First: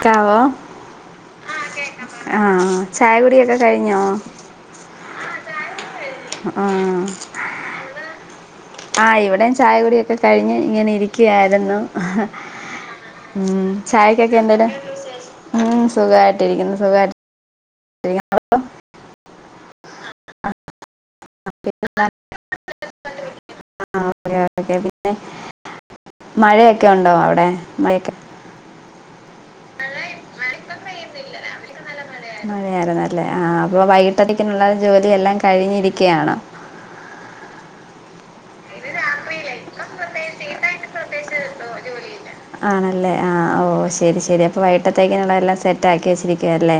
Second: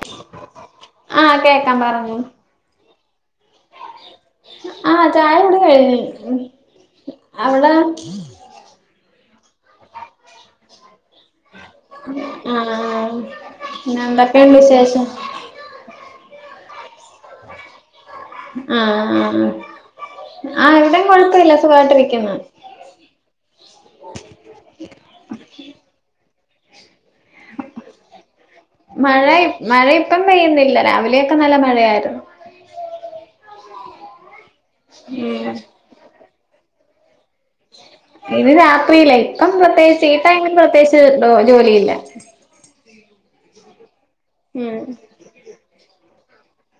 ക്കാവോ ആ കേക്കാം പർഞ്ഞോ ആ ചായ കുട് ആഹ് ചായ ഇവിടെ കഴിഞ്ഞി ആ അവിടെ ആ ഇവിടേം ചായ കുടി ഒക്കെ കഴിഞ്ഞ് ഇങ്ങനെ ഇരി ക്കയായിരുന്നു, ആഹ് മ് പിന്നെ ചായക്കൊക്കെ എന്തൊക്കെയുണ്ട് എന്താലും വിശേഷം മ് സുഖായി [unintelligible] ആ ആ എവിടെ കൊഴപ്പില്ല സുഖായിട്ട് ഇരിക്കുന്നു. ആ ഓക്കെ ഓക്കെ പിന്നെ മഴയൊക്കെ ഉണ്ടോ അവിടെ, മഴയൊക്കെ മഴയി മഴ ഇപ്പം പെയ്യുന്നില്ല, രാവിലെയൊക്കെ നല്ല മഴയായിരുന്നു. വ വൈകിട്ടത്തേ ക്ക്നുള്ള ജോലിയെല്ലാം ഉം കഴിഞ്ഞിരിക്കയാണ്. ഇത് രാ ഫ്രീലെയ് ഇപ്പം പ്രത്യേകിച്ച് ഈ ടൈമിൽ പ്രത്യേകിച്ച് ഡോ ജോലിയില്ല. അല്ലെ ആ ഓ ശ് ശരി ശരി അപ്പ ഉം വൈട്ടത്തേക്ക് ള്ളതല്ലാം സെറ്റ് ആക്കി വെച്ചിരിക്കുവല്ലേ,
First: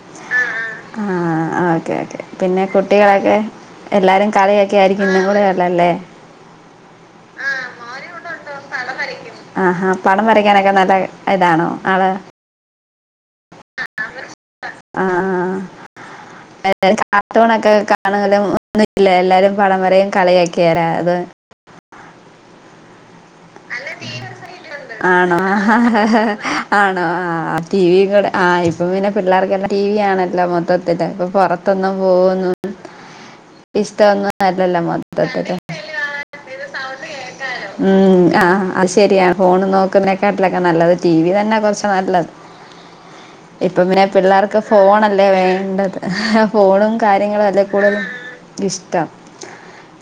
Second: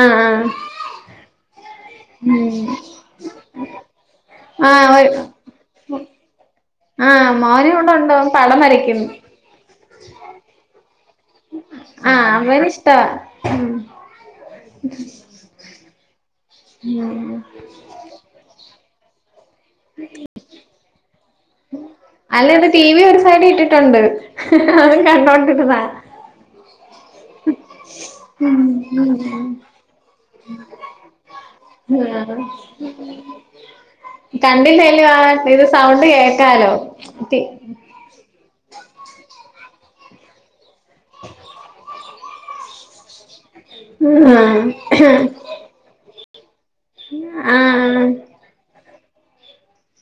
ആഹ് ആഹ് ആ ഓക്കെ ഓക്കെ പിന്നെ ഉം കുട്ടികളൊക്കെ എല്ലാരും കളിയൊക്കെ ആഹ് ഒരു ആയിരിക്കുമെന്ന് ഞങ്ങള് [unintelligible] ലെ ആഹ് മോനിവിടെ ഉണ്ട് അവൻ പടം വരയ്ക്കുന്ന് എതാണോ ആഹ് അവന് ഇഷ് ആ ഉം കാർട്ടൂനൊക്കെ കാണലും എല്ലാരും പടം വരയും കളിയൊക്കെയാ രാ അതെ അല്ലെത് ടി വി വെച്ച് ആണോ ആഹ് കണ്ടോണ്ടിരുന്നാ ആഹ് ആ ആണോ ആ ടിവിയും കൂടെ ആ ഇപ്പ പിന്നെ പിള്ളേർക്കെല്ലാം ടിവി ആണല്ലോ മൊത്തത്തില് ഇപ്പൊ പൊറത്തൊന്നും പോകുന്നൊന്നും കണ്ടിട്ടല്ലിയോ ആ ഇത് സൗണ്ട് കേ ഇത് സൗണ്ട് കേൾക്കാലോ ഉം ആ അത് ശരിയ ഫോണും നോ ന്നെക്കട്ടിലൊക്കെ ഒക്കെ നല്ലത് ടി വി തന്നെയാ കുറച്ച് നല്ലത് ഇപ്പൊ പിന്നെ പിള്ളേർക്ക് ആഹ് ഫോണല്ലേ വേണ്ടത് ഫോണും കാര്യങ്ങളും ഒക്കെ ആഹ് കൂടുതലും ഇഷ്ടാ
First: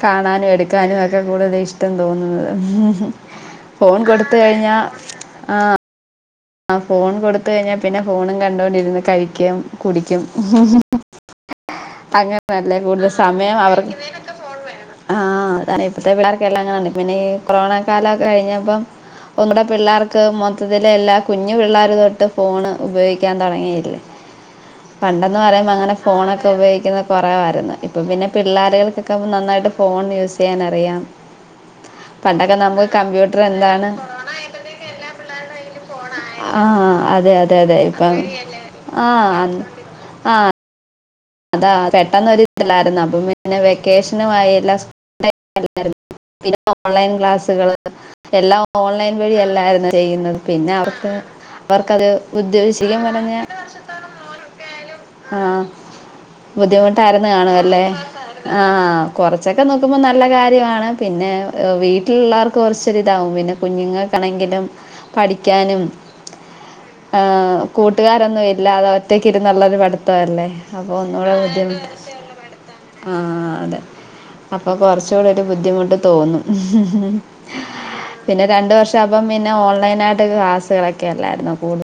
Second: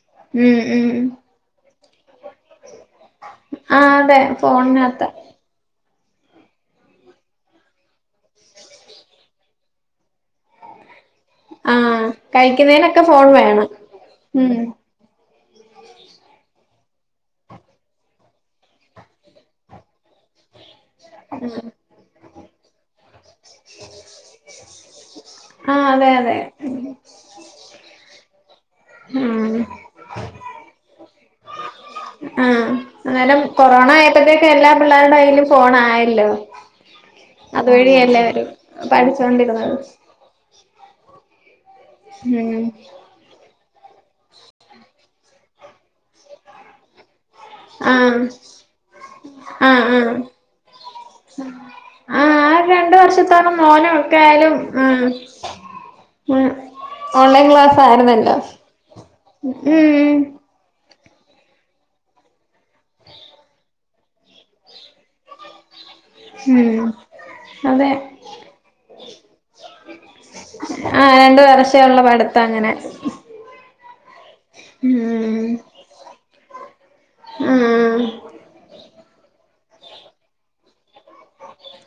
കാണാനും ഉം ഉം എടുക്കാനും ഒക്കെ കൂടുതല് ഇഷ് തോന്നുന്നത് ആഹ് ഫോൺ അതെ കൊടുത്ത് കഴിഞ്ഞാ ഫോണിനകത്ത ആ ആ ഫോൺ കൊടുത്ത് കഴിഞ്ഞാ പിന്നെ ഫോണും കണ്ടോണ്ടിരുന്ന് കഴിക്കും കുടിക്കും ആഹ് അങ്ങനല്ലേ കഴിക്കുന്നതിനൊക്കെ കൂടുതൽ ഫോൺ സമയം വേണം അവർക്ക് കഴിക്കുന്നേന് ഒക്കെ ഉം ഫോൺ വേണം ആ അതാണ് ഇപ്പഴത്തെ പിള്ളേർക്കെല്ലാം ആണ് പിന്നെ ഈ കൊറോണ കാലമൊക്കെ കഴിഞ്ഞപ്പം ഒന്നൂടെ പിള്ളേർക്ക് മൊത്ത എല്ലാം കുഞ്ഞു പിള്ളേരു തൊ ഫോണ് ഉപയോഗിക്കാൻ തുടങ്ങിയില്ലേ പണ്ടെന്ന് പറയുമ്പോൾ ആഹ് അങ്ങനെ അതെ അതെ ഫോണൊക്കെ ഉപയോഗിക്കുന്നത് കുറവായിരുന്ന് ഇപ്പ പിന്നെ പിള്ളാറുകൾക്ക് ഒക്കെ ആഹ് നന്നായിട്ട് ഫോൺ യൂസെയ്യാൻ അറിയാം പണ്ടൊക്കെ ആഹ് നമ്മള് അന്നേരം കൊറോണ ആയപ്പത്തേക്ക് എല്ലാ പിള്ളേരുടെ കൈയിലും ഫോൺ ആയ ആ അതെ അതെ അതെ അവര് ആ പഠിച്ചോണ്ടിരുന്നത് ആ അതാ പെട്ടെന്നൊര് ഉം ഇത്‌ലായിര്ന്നു അപ്പൊ പിന്നെ വെ ക്കേഷനും ആയി എല്ലാ സ്കൂൾ [unintelligible] പിന്നെ ഓൺലൈൻ ക്ലാസ് ത്ത്കൾ ആഹ് എല്ലാം ഓൺലൈൻ വഴി ആഹ് അല്ലായിരുന്നോ ആഹ് ചെയ്യുന്നത് പിന്നെ അവർക്ക് അവർക്ക് അത് ആഹ് ആ [unintelligible] രണ്ട് ശെരിക്കും പറഞ്ഞ് കഴിഞ്ഞാ ആ രണ്ടു വർഷത്തോളം മോനും വർഷത്തോളം മോനും ആയാലും ഒക്കെ ആഹ് ആയാലും ആഹ് ആ ബുദ്ധിമുട്ടായിരുന്നു ഓൺലൈൻ ക്ലാസ് കാണുവല്ലെ ആയിരുന്നല്ലോ ആ കൊറച്ചൊക്കെ നോക്കുമ്പോ ഉം നല്ല കാര്യവാണ് പിന്നെ ഹ് വീട്ടിലുള്ളവർക്ക് കൊറച്ച് ഒര് ഇതാവും പിന്നെ കുഞ്ഞുങ്ങൾക്കാണെങ്കിലും പഠിക്കാനും ഉം ആ അതെ കൂട്ടുകാരൊന്നും ഇല്ലാതെ ഒറ്റയ്ക്ക് ഇരുന്നൊള്ള ഒരു പഠിത്തം അല്ലെ ആഹ് ഒന്നൂടെ രണ്ട് ബുദ്ധിമുട്ട് വർഷമുള്ള ആ രണ്ട് വർഷവുള്ള പഠിത്തം അങ്ങനെ ആ അതെ അപ്പ കൊറച്ചൂടെ ഒര് ഉം ബുദ്ധിമുട്ട് തോന്നും ആഹ് പിന്നെ രണ്ട് വ പക്ഷെ അവം പിന്നെ ഓൺലൈൻ ആയിട്ട് ക്ലാസ്സുകളൊക്കെ അല്ലായിര്ന്നോ കൂട്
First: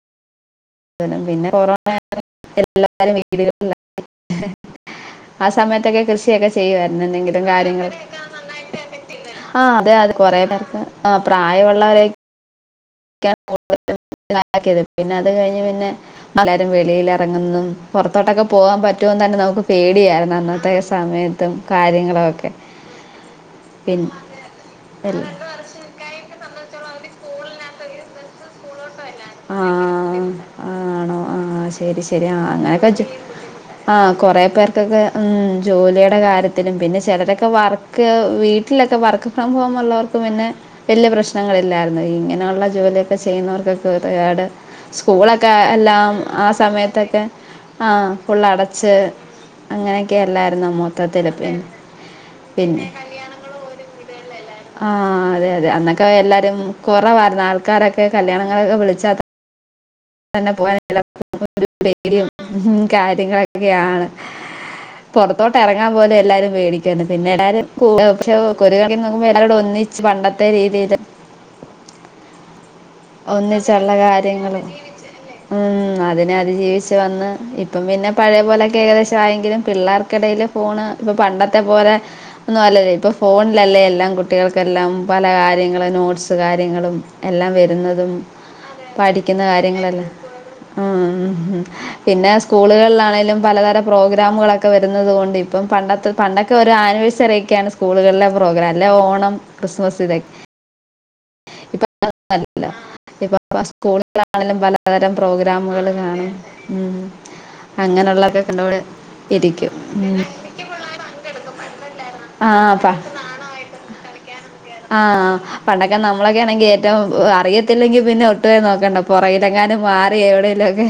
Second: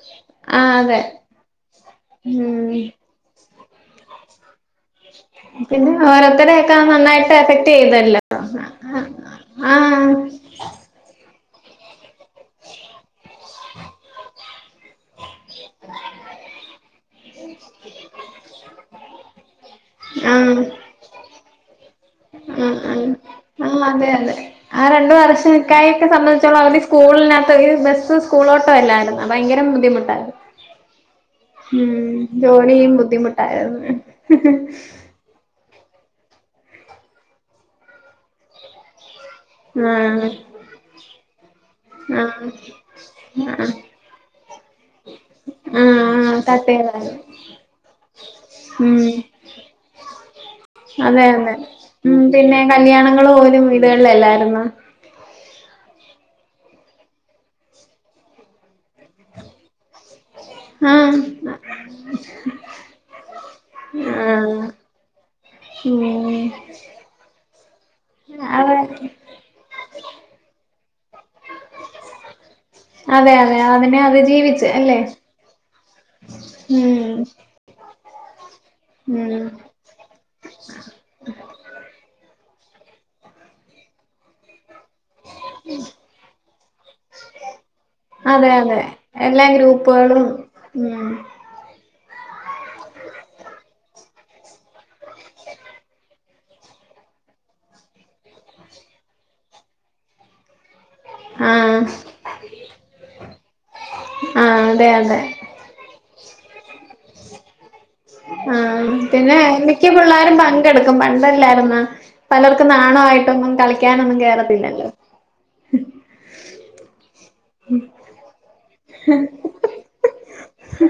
ആഹ് അതെ [unintelligible] പിന്നെ കൊറോണ കാരണം ഉം എല്ലാരും [unintelligible] [unintelligible] ആ പിന്നെ സമയത്തൊക്കെ കൃഷി എക്കെ ഓരോരുത്തരെയൊക്കെ ചെയ്യ്തായിരുന്നു നന്നായിട്ട് എന്തെങ്കിലും എഫക്ട് കാര്യങ്ങൾ കൊറോണ ഒക്കെ ചെയ്തല്ലോ നന്നായിട്ട് എഫക്റ്റ് ചെയ്തിലെ ആ അതെ ആഹ് അതെ കൊറെ കാര്യത്തെ പ്രായൊള്ളവരൊ [inaudible] പിന്നെ അത് കഴിഞ്ഞു പിന്നെ എല്ലാരും വെളിയിൽ ഇറങ്ങുന്നും പൊറത്തോട്ടൊക്കെ പോവാൻ പറ്റോന്ന് തന്നെ നമ്മുക്ക് പേടിയായിരുന്നു ആഹ് അന്നത്തെ സമയ ത്തും കാര്യങ്ങളൊക്കെ ആ അതെ അതെ ആ രണ്ട് വർഷൊക്കായിട്ട് അവരുടെ സ്‌കൂളിനകത്തൊക്കെ ബസ് സ്കൂളോട്ടോ [unintelligible] ആ ആണോ ആ ഉം ശരി ശരി ആ അങ്ങനെയൊക്കെ ജോലിയും വെച്ച് ബുദ്ധിമുട്ടായിരുന്നു ആ കൊറെ പേർക്കൊക്കെ ഉം ജോലി ടെ കാര്യത്തിലും പിന്നെ ചിലരൊക്കെ വർക്ക് വീട്ടിലൊക്കെ വർക്ക് ഫ്രം ഹോം ഉള്ളവർക്ക് ആഹ് പിന്നെ വലിയ പ്രശ്നങ്ങളില്ലാർന്നു ആഹ് ഇങ്ങനെയൊള്ള ജോലിയൊക്കെ ചെയ്യുന്നവർക് ആഹ് ഒരുപാട് സ്കൂളൊക്കെ എല്ലാം ആഹ് ആ സമയത്തൊക്കെ തട്ടേതായിരുന്നു ആ ഫുൾ അടച്ച് ഉം അങ്ങനെ ക്കെയല്ലാ അതെ അതെ ഉം പിന്നെ കല്യാണങ്ങൾ പോലും വീടുകളിലല്ലാർന്നോ ക്ക് എല്ലാരും കുറവാർന്ന് ആൾക്കാരൊക്കെ കല്യാണം വിളിച്ച ത തന്നെ പോവാൻ ആഹ് എല്ലാർക്കും ഒരു പേടിയും കാര്യങ്ങളൊക്കെയാണ് ആഹ് പൊറത്തോട്ട് എറങ്ങാൻ പോലും ഉം എല്ലാരും പേടിക്കുവാർന്നു പിന്നെ എല്ലാരും [unintelligible] അതെ കൊറെ [unintelligible] എല്ലാരും ഒന്നിച്ച് പണ്ടത്തെ രീതിയില് അതെ അതെ അതിനെ അതിജീവിച്ച് അല്ലേ ആ അതെ. പിന്നെ അതിജീവിച്ച് ഉം വന്ന് ഇപ്പം പിന്നെ പഴയ പോലെ ഉം ഏകദേശായെങ്കിലും പിള്ളേർ ക്കിടയിൽ ഫോണ് ഇപ്പൊ പണ്ടത്തെ പോലെ ഒന്നു അല്ലല്ലേ ഇപ്പൊ ഫോണിലല്ലേ എല്ലാം കുട്ടികൾ എല്ലാം പല കാര്യങ്ങള് നോട്ട്സ് കാര്യങ്ങളും എല്ലാം വെ തും അതെ അതെ പഠിക്കുന്ന എല്ലാ കാര്യങ്ങളെല്ലാം ഗ്രൂപ്പുകളും ഉം മ്മ് പിന്നെ സ്കൂള്കളിലാണെങ്കിലും പലതരം പ്രോഗ്രാമുകളൊക്കെ വരുന്നത്ണ്ട് ഇപ്പം പണ്ടത്തെ പണ്ടൊക്കെ ഒരു ആനിവേഴ്സറി ക്കെയാണ് സ്കൂളുകളിലെ പ്രോഗ്രാം അല്ലെ ഓണം ക്രിസ്മസ് ഇതൊ ആഹ് [inaudible] ഇപ്പ സ്കൂളുകളാണെിലും ആഹ് അതെ പലതരം അതെ പ്രോഗ്രാമുകള് കാണും ഉം അങ്ങനെയുള്ളതൊക്കെ കണ്ടോണ്ട് ആഹ് പിന്നെ ഇരിക്കും മിക്ക ഉം പിള്ളാരും പങ്കെടുക്കും പണ്ടല്ലായിരുന്നാ ആ പലർക്കും പ നാണമായിട്ടൊന്നും കളിക്കാനൊന്നും കേറത്തില്ലല്ലോ. ആ പണ്ടൊക്കെ നമ്മളൊക്കെ ആണെങ്കിൽ ഏറ്റവും അറിയത്തില്ലെങ്കി പിന്നെ ഒട്ടുമേ നോക്കണ്ട പുറകിലെങ്ങാനും മാറി എവിടെങ്കലും ഒക്കെ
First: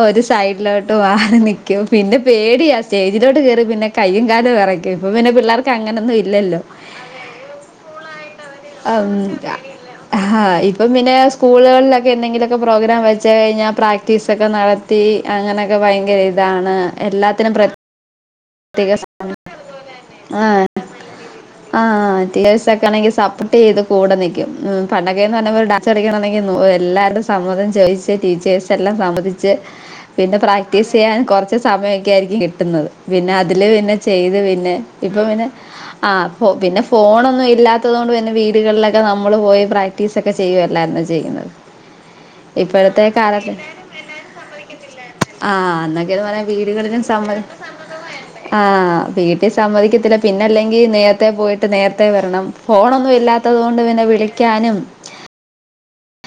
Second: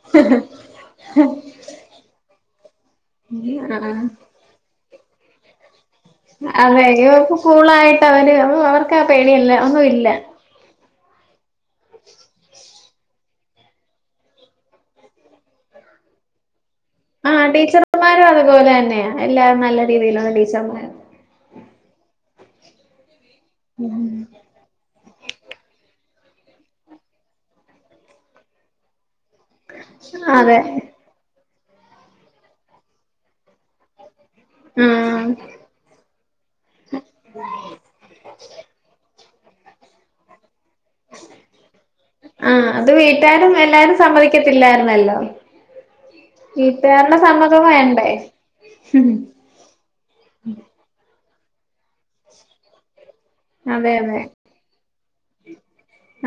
ഒ സൈഡിലോട്ട് വാ നിക്കും പിന്നെ പേടിയ സ്റ്റേജിലോട്ട് കേറി പിന്നെ ആഹ് കയ്യും കാലും വിറ ഇപ്പ പിന്നെ പിള്ളേർക്ക അതെ ഇവർക്ക് കൂളായിട്ട് അവര് അവർ ക്കാ ഉം പേണിയെല്ല ഒന്നു ഇല്ല ആഹ് ഇപ്പം പിന്നെ സ്കൂളുകൾലൊക് എന്തെങ്കിലക്കെ പ്രോഗ്രാം വ ച്ച് കഴിഞ്ഞാ പ്രാക്ടീസൊക്കെ നടത്തി അങ്ങനെയൊക്കെ ഭയങ്കര ഇതാണ് ആ എല്ലാത്തിനും ടീച്ചർമാരാണ് തുപോല അഎന്നെ പ്രത്യേക എല്ലാം നല്ല രീതിയിലാണ് ആഹ് ടീച്ചർ ആഹ് [unintelligible] ഹ പുട്ടിയ്ത് കൂടെ നിക്കും ഉം പണ്ടൊക്കേന്ന് പർഞ്ഞ ഒരു ഡാൻസ് [unintelligible] ഇന്നു ഉ എല്ലാരുടെ സമ്മതം ചോയ്ച്ച് ടീച്ചേഴ്സ് എല്ലാം സമ്മതി ച്ച് പിന്നെ അതെ പ്രാക്ടീസ് ചെയ്യാൻ കൊർച്ച് സമയൊക്കെ ആയിരിക്കും കിട്ടുന്നത് പിന്നെ അതില് പിന്നെ ചെയ്ത് പിന്നെ ഇപ്പൊ ആഹ് പിന്നെ ആ ഫോ പിന്നെ ഫോണൊന്നും ഇല്ലാത്തത് കൊണ്ട് പിന്നെ വീടുകളിലൊക്കെ നമ് മ്മള് പോയി പ്രാക്ടീസ് ഒക്കെ ചെയ്യുആ ആ അത് ഇപ്പോഴത്തെ കാലത്ത് വീട്ടാരും എല്ലാരും സമ്മതിക്കത്തില്ലായിര്ന്നല്ലോ ആഹ് വീട്ടുആര്ടെ സമ്മതമ ആ വീട്ടില് സമ്മതിക്കത്തില്ല പിന്നെ അല്ലെങ്കി നേർ ത്തേ പോയിട്ട് നേരത്തെ വരണം ഫോണൊന്നും ഇല്ലാത്തത് കൊണ്ട് അതെ പിന്നെ അതെ വിളിക്കാനും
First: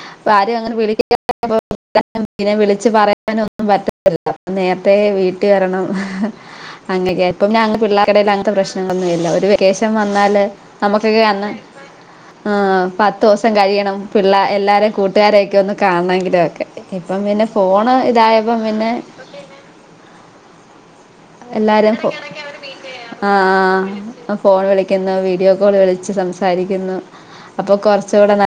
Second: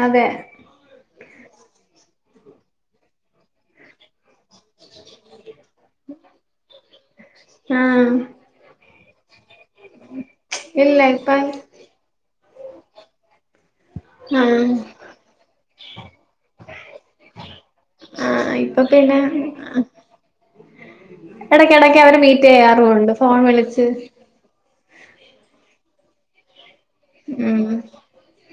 അതെ അപ്പ ആരെയും അങ്ങനെ വിളി [unintelligible] പിന്നെ വിളിച്ച് പറയാനൊന്നും പറ്റത്തില്ല. അ നേരത്തെ വീട്ടി വരണം ഹ് [unintelligible] ആഹ് പിള്ളേർക്കെടേല് അങ്ങനത്തെ പ്രശ്ന ഒന്നുവില്ല ഒരുവെ വെക്കേഷൻ വന്നാല് ഇല്ല നമുക്കൊക്കെ ഇപ്പം അന്ന് ആഹ് പത്തൊസ സം കഴിയണം പിള്ളെ ആഹ് എല്ലാരും കൂട്ടുകാരൊക്കെ ഒന്ന് കാണെങ്കിലുക്കെ ഇപ്പം പിന്നെ ഫോണ് ആഹ് ഇതായപ്പോ ഇപ്പൊ പിന്നെ എല്ലാരും ഇടയ്ക്കിടയ്ക്ക് അവര് മീറ്റ് ചെയ്യാറുമുണ്ട് ആ ഫോൺ വിളിച്ച് ആ ഫോൺ വിളി കുന്നു വീഡിയോ കോൾ വിളിച്ച് സംസാരി കുന്നു ഉം അപ്പൊ കുറച്ചൂടെ ന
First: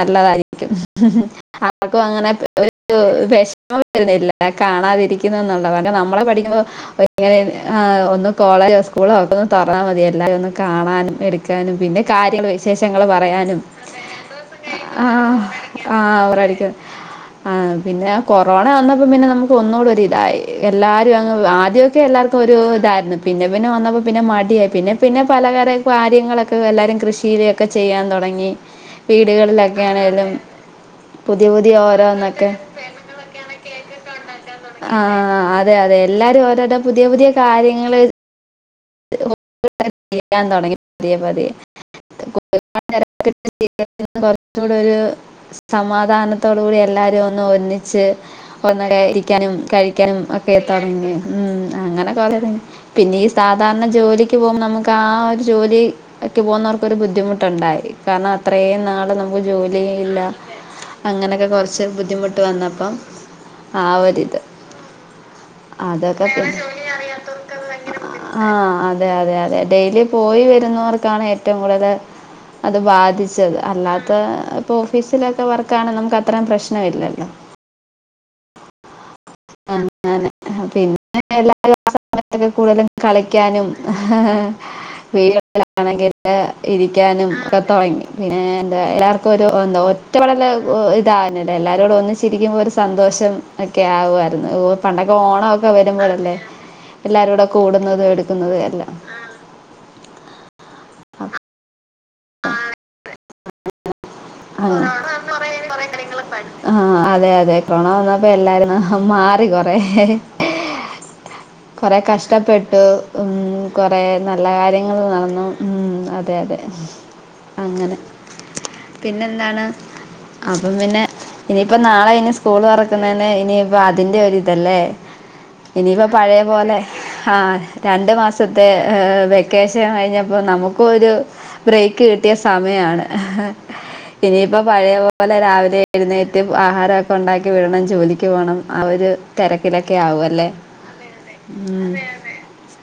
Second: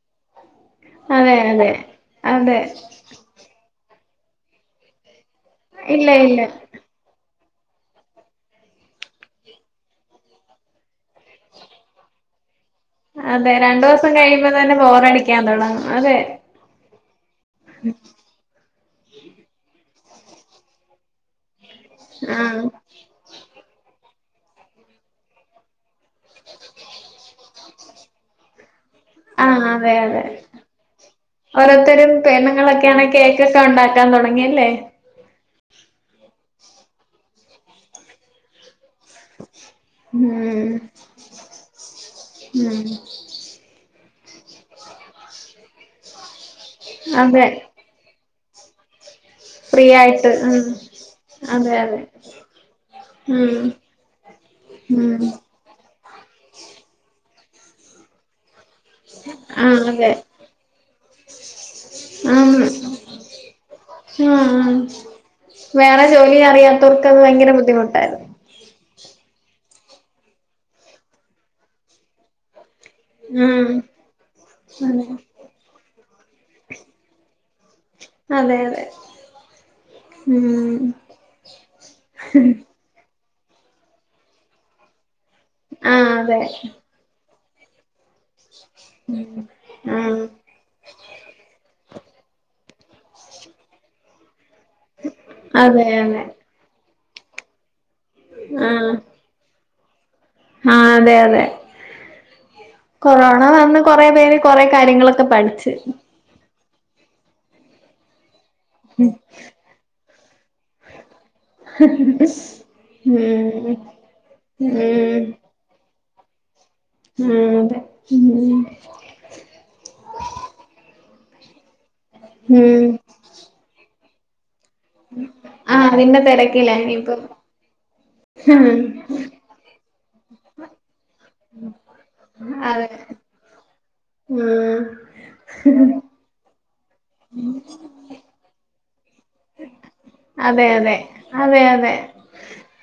നല്ലതായി രിക്കും അതെ അതെ ആർക്കും അങ്ങനെ അതെ ഒരു [unintelligible] മം വരുന്നില്ല കാണാതിരിക്ക ണംന്നുണ്ടോ പണ്ട് ഇല്ല നമ്മള് ഇല്ല പഠിക്കുമ്പോ ഇങ്ങനെ ആ ഒന്ന് കോളജോ സ്കൂളോ ഒക്കെ ഒന്ന് തൊറന്നാമതി എല്ലാരയും ഒന്നു കാണാനും എടുക്കാനും പിന്നെ കാര്യങ്ങ അതെ രണ്ട് ദിവസം കഴിമ്പോ തന്നെ ആഹ് ബോറടിക്കാൻ തൊടങ്ങും അതെ ആ പിന്നെ ആ കൊറോണ വന്ന പിന്നെ നമുക്ക് ഒന്നൂടെ ഒരു ഇതായി എല്ലാരും അങ്ങ് ഇതൊക്കെ എല്ലാർക്കും ഒരു ആഹ് ഇതായിരുന്നു പിന്നെ പിന്നെ വന്നപ്പോ പിന്നെ മടിയായി പിന്നെ പിന്നെ പല കര കാര്യങ്ങളൊക്കെ എല്ലാരും കൃഷിയിലേക്കെ ചെയ്യാൻ തുടങ്ങി ആഹ് വീടുകളിലൊക്കെ അതെ അതെ ആണേലും പുതിയ പുതിയ ഓരോരുത്തരും ഓരോന്നൊക്കെ പെണ്ണുങ്ങളൊക്കെയാണെ കേക്കൊക്കെ ഉണ്ടാക്കാൻ തുടങ്ങി യല്ലേ ആഹ് അതെ അതെ എല്ലാരും ഓരോരോ പുതിയ പുതിയ കാര്യങ്ങള് [unintelligible] ഉം തുടങ്ങി പതിയെ പതിയെ [unintelligible] ഉം [unintelligible] കുറച്ചൂടെ ഒരു സമാധാന ത്തോട് കൂടി എല്ലാരും അതെ ഒന്നും ഒന്നിച്ച് ഒന്നായിരി ക്കാനും ഫ്രീ കഴിക്കാനും ആയിട്ട് ഒക്കെ ഉം തുടങ്ങി ഉം അതെ അതെ അങ്ങനെ പിന്നെ ഈ ഉം സാധാരണ ജോലി ക്കും നമുക്ക് ആ ഉം ഒരു ജോലി ഇ ക്ക് പോകുന്നവർക്ക് ഒരു ബുദ്ധിമുട്ടുണ്ടായി കാരണം അത്രേയും നാൾ നമുക്ക് ആഹ് അതെ ജോലില്ല അങ്ങനൊക്കെ കുറച്ച് ബുദ്ധിമുട്ട് ആഹ് വന്നപ്പ ആ ഒരിത് ആഹ് വേറെ അതൊക്കെ ജോലി പി അറിയാത്തവർക്ക് അത് ഭയങ്കര ബുദ്ധിമുട്ടായിരുന്നു ആ അതെ അതെ അതെ ഡെയിലി പോയി വരുന്നവർക്കാണ് ഏറ്റവും കൂടുതല് അത് ബാധിച്ചത് ഉം അല്ലാത്ത ഇപ്പൊ ഓഫീസിലൊക്കെ വർക്കാണ് നമുക്ക് അ അത്ര പ്രശ്നം ഇല്ലല്ലോ അതെ അതെ അങ്ങനെ ഉം പിന്നെ എല്ലാ [unintelligible] സമയത്ത് കൂടുതലും കളി ക്കാനും [unintelligible] ആഹ് ലാണെങ്കില് അതെ ഇരിക്കാനും ക്ക തൊടങ്ങി പിന്നേ എല്ലാർക്കും ഒരു എന്താ ആഹ് ഒറ്റപ്പടല് [unintelligible] എല്ലാരൂട ഒന്നി ച്ചിരിക്കുമ്പോ ഒരു സന്തോഷം ഒക്കെ ആവുവാ ര്ന്ന്. ഓ പണ്ടൊക്കെ ഓണ ഒക്കെ അതെ അതെ വരുമ്പഴല്ലേ എല്ലാരൂടെ കൂടു ന്നത് എടുക്കുന്നതും എല്ലാം ആ അതെയതെ കൊറോണ വന്ന് കൊറേ പേര് അപ്പ- കൊറെ കാര്യങ്ങളൊക്കെ പഠിച്ച് ആഹ് ആഹ് അതെ അതെ കൊറോണ വന്നപ്പോ എല്ലാരും മാറി കൊറെ കൊറെ കഷ്ട്ടപ്പെട്ടു ഉം കൊറെ നല്ല ഉം കാര്യങ്ങൾ നടന്നു ഉം അതെ അതെ ഉം അതെ അങ്ങനെ ഉം പിന്നെ എന്താണ് അപ്പം പിന്നെ ഇനി ഇപ്പൊ നാളെ ഇനി സ്കൂൾ ഉം തുറക്കുന്നതിന് ഇനിയിപ്പം അത് അതിന്റെ ഒരു തല്ലേ ആഹ് ഇനിപ്പോ അതിന്റെ പഴയ തിരക്കിലാ പോലെ ഇനിയിപ്പം ആ രണ്ട് മാസത്തെ ഏ വെക്കേഷ ച്യാൻ കഴിഞ്ഞപ്പോൾ നമുക്കൊരു [inaudible] കിട്ടിയ അതെ സമയാണ് ഇനിയിപ്പോ ഉം പഴയ പോലെ രാവിലെ എഴുന്നേറ്റ് ആഹാരമൊക്കെ ഉണ്ടാക്കി വിടണം ജോലിക്ക് പോകണം ആ ഒരു തിരക്കില അതെ അതെ അതെ അതെ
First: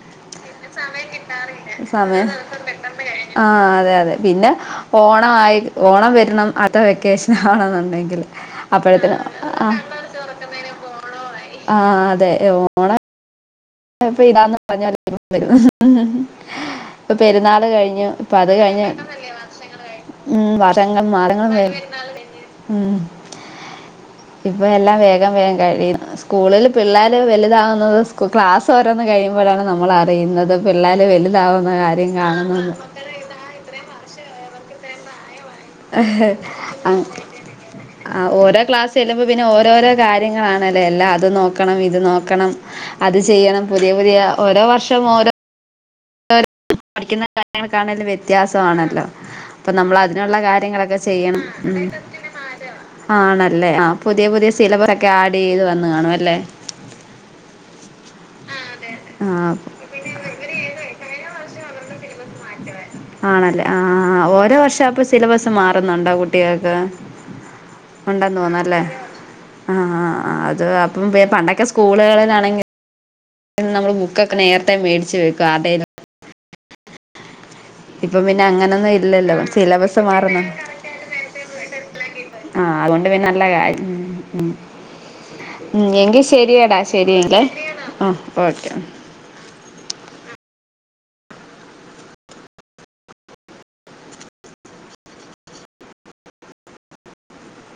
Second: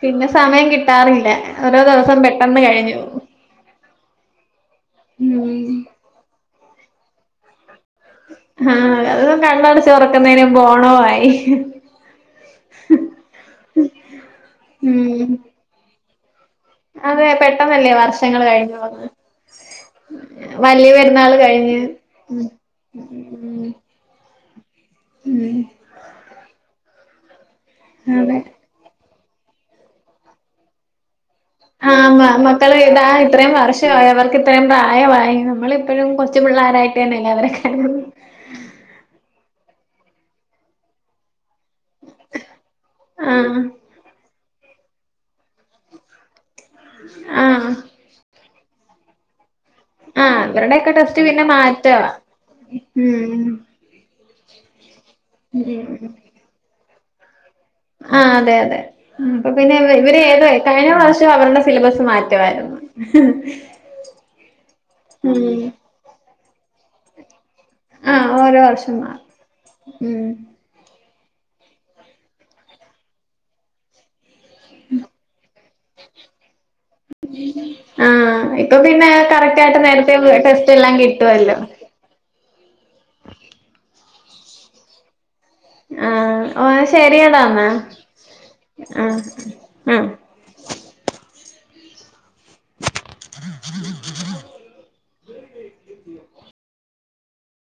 പിന്നെ സമയം കിട്ടാറില്ല ഓരോ ദിവസം പെട്ടെന്ന് കഴിഞ്ഞുപോകും ത് പിന്നെ ഓണമായി ഓണം വരണം അ അടുത്ത വെക്കേഷൻ ആണെന്നു ആഹ് അത് കണ്ണടച്ച് തൊറക്കുന്നതിന് മുമ്പ് ഓണവായി. ഇപ്പ ഇതാന്ന് പറഞ്ഞാല് [unintelligible] അതേ പെട്ടെന്നല്ലേ വർഷങ്ങള് കഴിഞ്ഞ് പോകുന്നത് കഴിഞ്ഞു ഉം വലിയ വർഷങ്ങൾ പെരുന്നാൾ മാസങ്ങളും വേ കഴിഞ്ഞ് ഉം ഉം ഇപ്പെല്ലാം വേഗം വേഗം കഴിയിന്നു സ്കൂളിൽ പിള്ളേ [unintelligible] ഇതാവുന്നത് സ്കു അതെ ക്ലാസ് ഓരോന്ന് കഴിയുമ്പോഴാണ് നമ്മളറിയുന്നത് പിള്ളേര് വലു ആഹ് മ മക്കള് ഇതാ ഇത്രയും വർഷമായി അവർക്ക് ഇത്രയും പ്രാ യവായിന്നും കാണുന്നത് ഓരോ ക്ലാസ്സ് ചെല്ലുമ്പോ പിന്നെ ഓരോരോ കാര്യങ്ങളാണ്ല്ലേ എല്ലാ അത് നോക്ക ക്ണം ഇത് നോക്കണം അത് ആഹ് ചെയ്യണം പുതിയ പുതിയ ഓരോ വർഷ മോരോ പഠിക്കുന്ന ആഹ് കാര്യങ്ങൾക്കാണേലും വ്യത്യാസ മാണല്ലോ അപ്പം നമ്മള് അതിനുള്ള ആഹ് ഇവരുടെയൊക്കെ കാര്യങ്ങളൊക്കെ ടെസ്റ്റ് പിന്നെ ചെയ്യണം ഉം മാറ്റവാ ഉം ആണല്ലേ ആ പുതിയ പുതിയ സിലവറോക്കെ ആഡ് ചെയ്ത് വന്ന് കാണും അല്ലേ? ആ അതെ അതെ ആ അപ്പപിന്നെ ഇവ ഇവര് ഏതാ കഴിഞ്ഞ പ്രാവശ്യ അവരുടെ സിലബസ് മാറ്റവായിരുന്നു ആണല്ലേ ആ പൂട്ടിയാക്ക ആഹ് ഉണ്ടെന്ന് ഓരോ തോന്നല്ലേ വർഷം മാറും ആ ഉം ആ അത് അ മുമ്പേ പണ്ടൊക്കെ സ്കൂളുകളിലാണെങ്കി പിന്നെ നമ്മള് ബുക്കൊക്ക് നേരത്തെ മേടിച്ചു വെക്കും അത ആ ഇപ്പ അങ്ങനൊന്നും പിന്നെ ഇല്ലല്ലോ കറക്റ്റായിട്ട് സിലബസ് നേരത്തെ മാറുന്നു ടെസ്റ്റ് എല്ലാം കിട്ടുവല്ലോ ആ അതുകൊണ്ട് പിന്നെ നല്ല കാര് ഉം ഉം ഉം, ആ എങ്കിൽ ഓ ശരിയടാ ശരിയെങ്കിലേ ശരിയെടന്നാ ആ ഓക്കെ ആ ആ